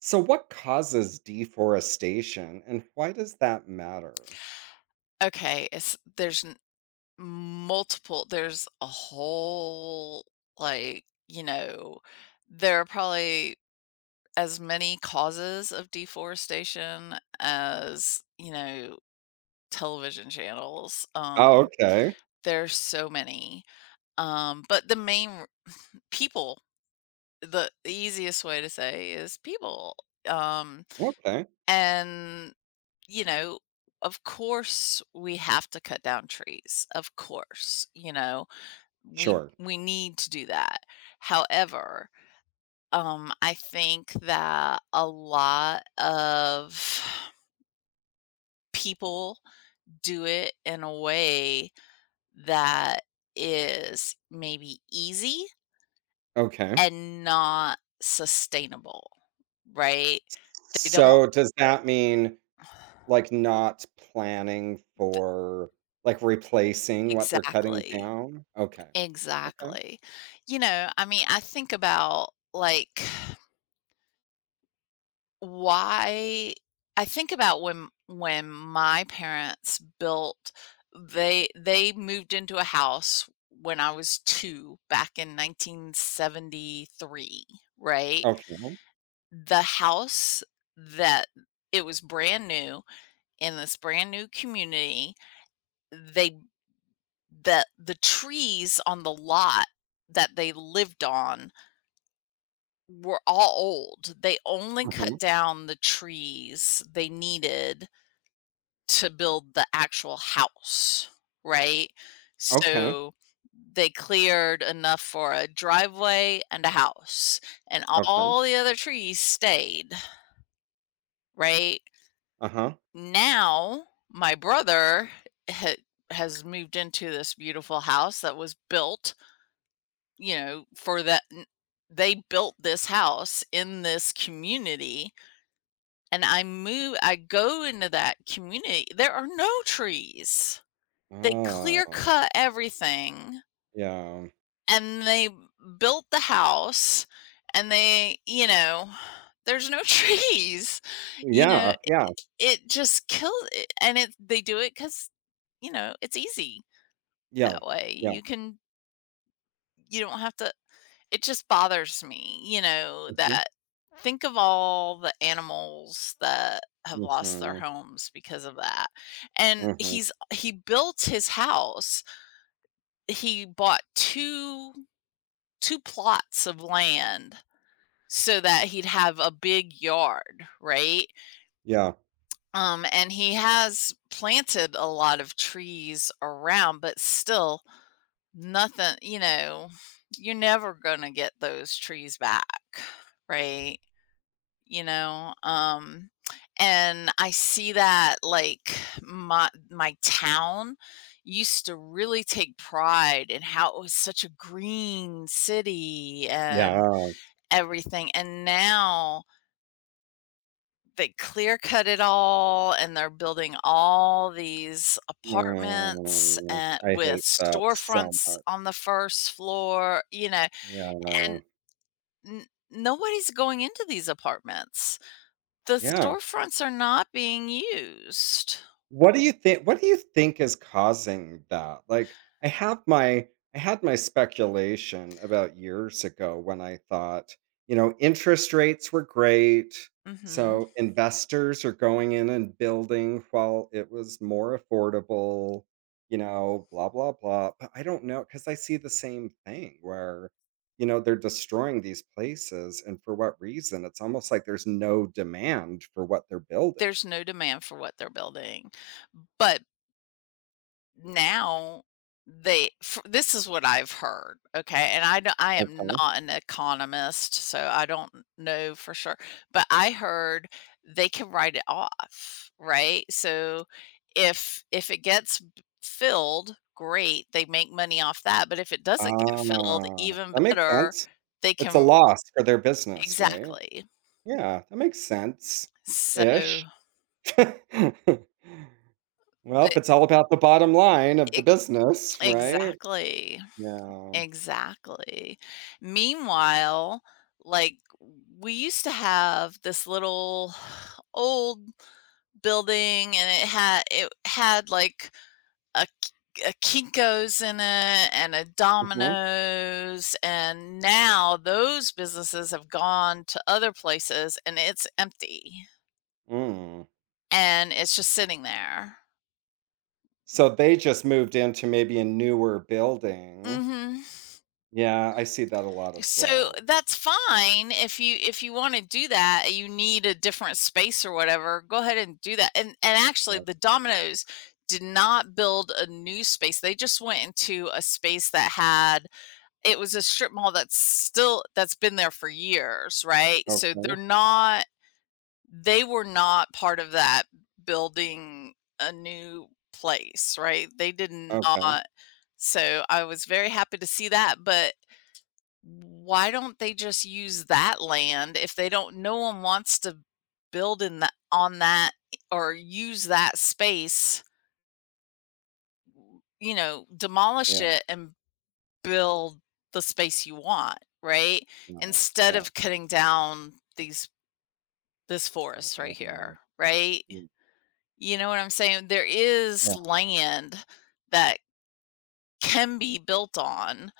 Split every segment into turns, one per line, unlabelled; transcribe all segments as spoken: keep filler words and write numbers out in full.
So, what causes deforestation and why does that matter?
Okay, it's there's n multiple there's a whole, like, you know, there are probably as many causes of deforestation as, you know, television channels,
Oh,
um,
okay.
there's so many, um, but the main r people, the the easiest way to say is people, um,
Okay.
and, you know, of course, we have to cut down trees, of course, you know? we
Sure.
we need to do that. However, um, I think that a lot of people do it in a way that is maybe easy
Okay.
and not sustainable, right? They don't
So, does that mean like not planning
th-
for like replacing what they're cutting
exactly.
down? Okay. Okay.
Exactly. You know, I mean, I think about like Why I think about when when my parents built they they moved into a house when I was two back in nineteen seventy-three, right?
Okay.
The house that it was brand new in this brand new community. They the the trees on the lot that they lived on were all old. They only
Hmm.
cut down the trees they needed to build the actual house, right?
Okay.
So, they cleared enough for a driveway and a house, and
Okay.
all the other trees stayed, right?
Uh huh.
Now, my brother ha has moved into this beautiful house that was built, you know, for that They built this house in this community, and I move I go into that community there are no trees. They clear
Oh,
cut everything
yeah.
and they built the house, and they, you know, there's no trees. You know,
Yeah. Yeah.
it just kills it, and it they do it because, you know, it's easy
Yeah.
that way.
Yeah.
You can you don't have to it just bothers me, you know,
Hmm.
that think of all the animals that have lost their
Hmm.
homes because of that. And
Hmm.
he's he built his house. He bought 2 2 plots of land so that he'd have a big yard, right?
Yeah.
Um, and he has planted a lot of trees around, but still nothing, you know, you're never gonna get those trees back, right? You know, um, and I see that, like, my my town used to really take pride in how it was such a green city and
Yeah.
everything. And now they clear cut it all, and they're building all these apartments
Mm,
and
I
with
hate that so
storefronts
much.
on the first floor, you know,
Yeah.
and n- nobody's going into these apartments. The
Yeah.
storefronts are not being used.
What do you think what do you think is causing that? Like, I have my I had my speculation about years ago when I thought, you know, interest rates were great,
Mhm.
so investors are going in and building while it was more affordable, you know, blah blah blah, but I don't know know because I see the same thing where, you know, they're destroying these places and for what reason? It's almost like there's no demand for what they're building.
There's no demand for what they're building. But now they f this is what I've heard, okay, and I d I am
Okay.
not an economist, so I don't know for sure, but I heard they can write it off, right? So, if if it gets b filled, great, they make money off that, but if it doesn't get filled,
Ah,
even
that makes
better,
sense.
they
It's a
can
loss for their business, right?
exactly.
Yeah, that makes
So,
sense-ish. Well, if
the
it's all about the bottom line of the
e
business, right?
exactly.
Yeah.
Exactly. Meanwhile, like, we used to have this little old building, and it had it had, like, a K- a Kinko's in it and a
Mhm.
Domino's, and now those businesses have gone to other places, and it's empty,
Mm.
and it's just sitting there.
So they just moved into maybe a newer building.
Mhm.
Yeah, I see that a lot as
So
well.
that's fine if you if you want to do that, you need a different space or whatever, go ahead and do that. And and actually
Right.
the Domino's did not build a new space. They just went into a space that had it was a strip mall that's still that's been there for years, right? So they're
Okay,
not they were not part of that building a new place, right? They did
okay.
not so I was very happy to see that, but why don't they just use that land if they don't no one wants to build in that on that or use that space, you know, demolish
Yeah,
it and build the space you want, right?
yeah,
Instead
yeah.
of cutting down these this forest right
Right. Yeah.
here, right? You know what I'm saying? There is
Yeah.
land that can be built on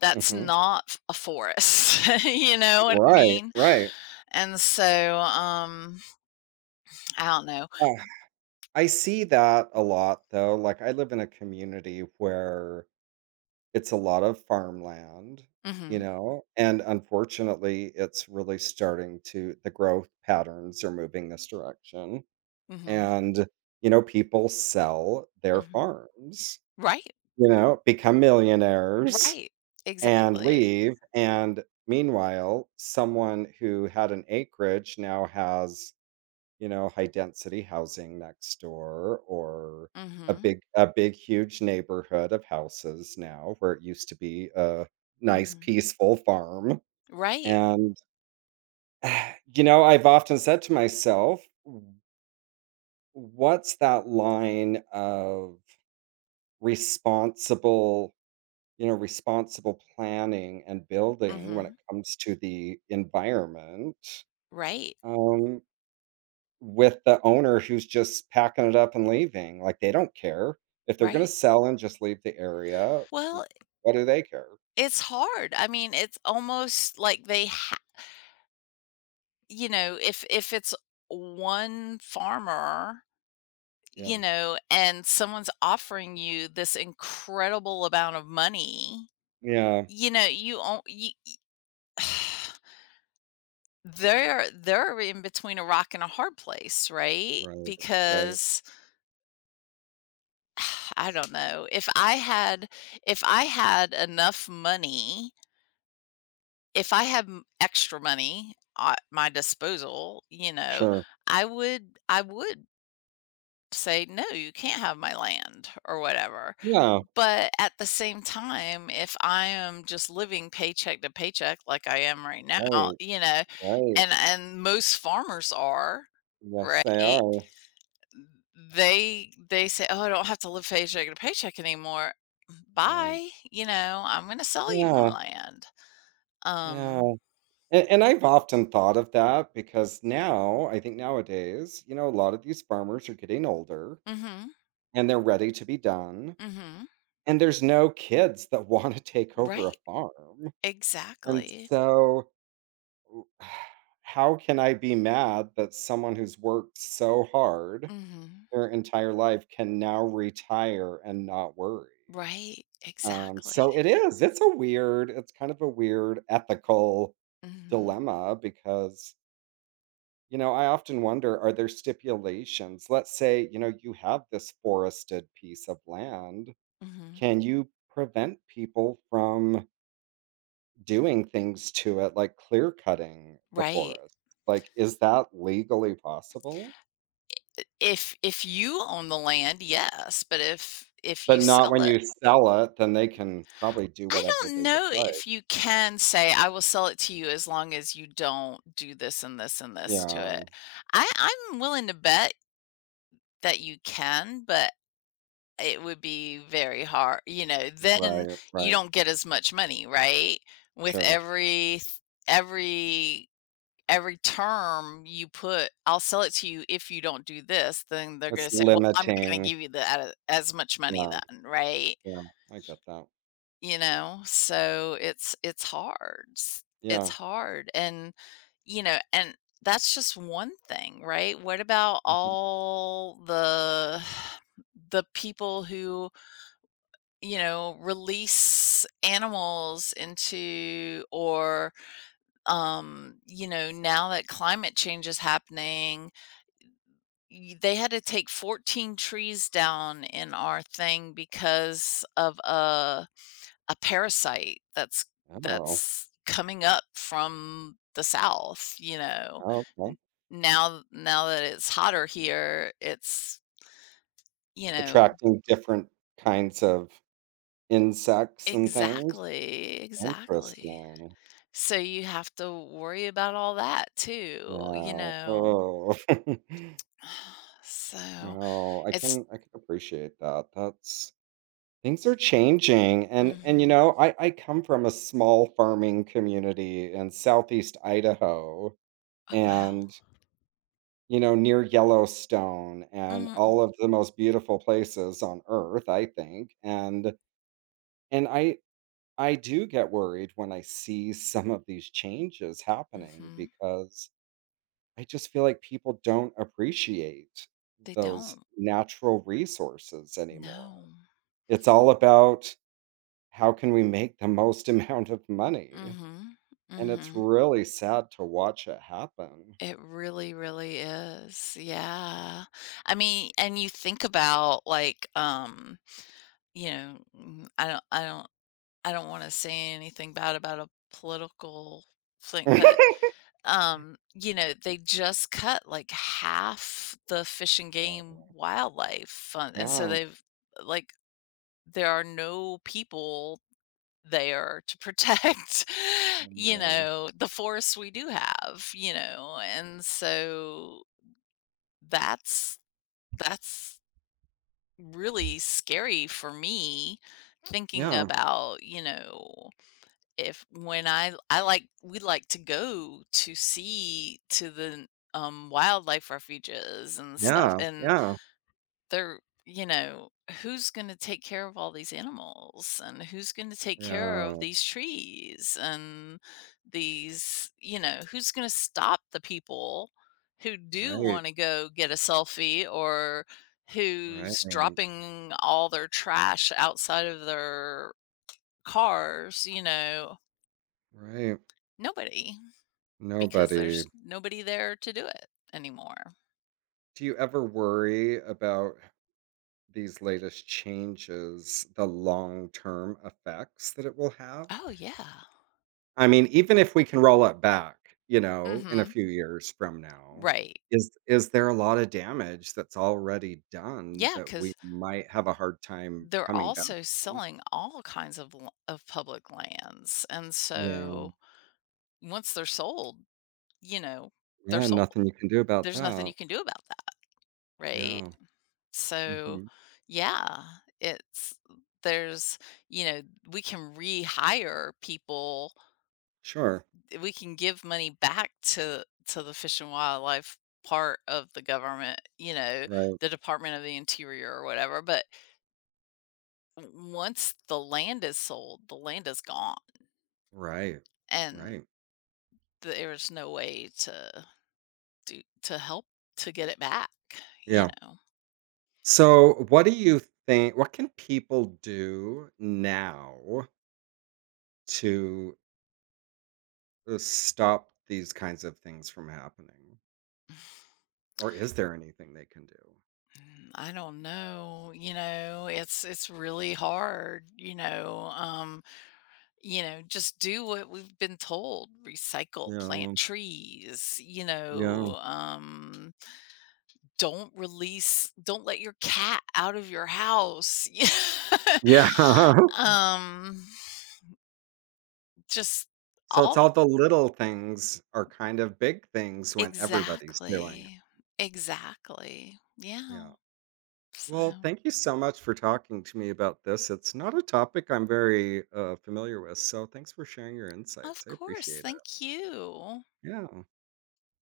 that's
Mhm.
not a forest. You know what I
Right,
mean?
right.
And so, um, I don't know.
I see that a lot though. Like I live in a community where it's a lot of farmland, you
Mhm,
know, and unfortunately it's really starting to the growth patterns are moving this direction.
mhm,
And, you know, people sell their
mhm.
farms,
Right,
you know, become millionaires
right,
and
exactly.
leave. And meanwhile, someone who had an acreage now has, you know, high density housing next door or a
Mhm,
big a big huge neighborhood of houses now where it used to be a nice
mhm.
peaceful farm.
Right,
And you know, I've often said to myself, "W- what's that line of responsible, you know, responsible planning and building when it
mhm.
comes to the environment?"
Right,
Um, with the owner who's just packing it up and leaving, like, they don't care. If they're gonna
right.
sell and just leave the area, w
Well,
what do they care?
it's hard. I mean, it's almost like they ha you know, if if it's one farmer,
Yeah.
you know, and someone's offering you this incredible amount of money,
Yeah.
you know, you on you They're they're in between a rock and a hard place, right?
Right, right.
Because I don't know. If I had if I had enough money, if I had m- extra money at my disposal, you know,
Sure.
I would I would say no, you can't have my land or whatever.
Yeah.
But at the same time, if I am just living paycheck to paycheck like I am right now,
Right,
you know,
right.
and and most farmers are,
Yes,
right?
they are.
They they say, "Oh, I don't have to live paycheck to paycheck anymore.
Right.
Bye, you know, I'm gonna sell you my
Yeah,
land."
yeah.
Um,
And and I've often thought of that because now I think nowadays, you know, a lot of these farmers are getting older,
mhm,
and they're ready to be done,
mhm.
and there's no kids that wanna take over a
Right,
farm, and
exactly.
so how can I be mad that someone who's worked so hard
Mhm.
their entire life can now retire and not worry?
Right,
Um,
exactly.
so it is. It's a weird, it's kind of a weird ethical
Mhm,
dilemma because, you know, I often wonder, are there stipulations? Let's say, you know, you have this forested piece of land.
mhm.
Can you prevent people from doing things to it, like clear cutting the
Right.
forest? Like, is that legally possible?
If if you own the land, yes, but if if
But
you
not
sell
when
it
you sell it, then they can probably do
I
whatever
don't
they would
know
like.
if you can say, "I will sell it to you as long as you don't do this and this and this to
Yeah.
it." I I'm willing to bet that you can, but it would be very hard, you know, then
Right,
you
right.
don't get as much money, right? With
Sure.
every every every term you put, "I'll sell it to you if you don't do this," then they're
It's
gonna say, "Well, I'm not gonna
limiting.
give you the as much money
Yeah,
then," right?
yeah. I get that.
You know? So it's it's hard. S It's
Yeah.
hard, and, you know, and that's just one thing, right? What about
Mhm.
all the the people who, you know, release animals into or, um, you know, now that climate change is happening, y they had to take fourteen trees down in our thing because of a a parasite that's
Oh,
that's coming up from the South, you know.
oh,
N
okay.
now now that it's hotter here, it's, you know
Attracting different kinds of insects and things.
Exactly, exactly.
Interesting.
So you have to worry about all that too, you
Yeah.
know.
Oh.
So
No, I
it's
can I can appreciate that. That's things are changing and and you
Mhm.
know, I I come from a small farming community in southeast Idaho
Oh, wow.
and you know, near Yellowstone and
Mm,
all of the most beautiful places on earth, I think. And and I I do get worried when I see some of these changes happening
mhm.
because I just feel like people don't appreciate
They
those
don't.
natural resources anymore.
No.
It's all about how can we make the most amount of money,
Mhm,
and it's
mhm.
really sad to watch it happen.
It really, really is. Yeah. I mean, and you think about like, um, you know, mm, I don't, I don't, I don't want to say anything bad about a political thing, but um, you know, they just cut like half the fish and
Yeah,
game wildlife fund, and so
yeah,
they've like there are no people there to protect, you
I.
know, the forests we do have, you know, and so that's that's really scary for me thinking
Yeah,
about, you know, if when I I like we like to go to see to the, um, wildlife refuges and stuff,
yeah,
and
yeah,
they're you know who's going to take care of all these animals, and who's going to take care of
yeah.
these trees and these you know who's going to stop the people who do
Right,
want to go get a selfie or
right,
who's dropping all their trash outside of their cars, you know,
right.
nobody because
Nobody.
there's nobody there to do it anymore.
Do you ever worry about these latest changes, the long-term effects that it will have?
Oh yeah,
I mean, even if we can roll it back, you
mm
know, in a
mhm,
few years from now,
right.
is is there a lot of damage that's already done
Yeah,
that we
cuz
might have a hard time
they're
coming back?
also selling all kinds of l of public lands, and
Yeah.
so once they're sold, you know, they're
Yeah,
sold.
nothing you can do about
There's nothing
that.
you can do about that, right?
Yeah.
So,
Mhm.
yeah, it's there's you know, we can rehire people.
Sure.
We can give money back to to the Fish and Wildlife part of the government, you know,
Right.
the Department of the Interior or whatever, but once the land is sold, the land is gone.
Right.
And
Right.
there was no way to do to help to get it back, you
Yeah.
know?
So, what do you think what can people do now to uh, stop these kinds of things from happening? Or is there anything they can do?
Mm, I don't know, you know, it's it's really hard, you know, um, you know, just do what we've been told, recycle, plant
Yeah,
trees, you
yeah,
know, um, don't release don't let your cat out of your house.
yeah.
Um, just
So it's
all
all the little things are kind of big things when everybody's doing it.
Exactly. Exactly.
Yeah.
Yeah. So,
Well, thank you so much for talking to me about this. It's not a topic I'm very uh, familiar with. So thanks for sharing your
of
insights. I
course.
appreciate it.
Thank you.
Yeah.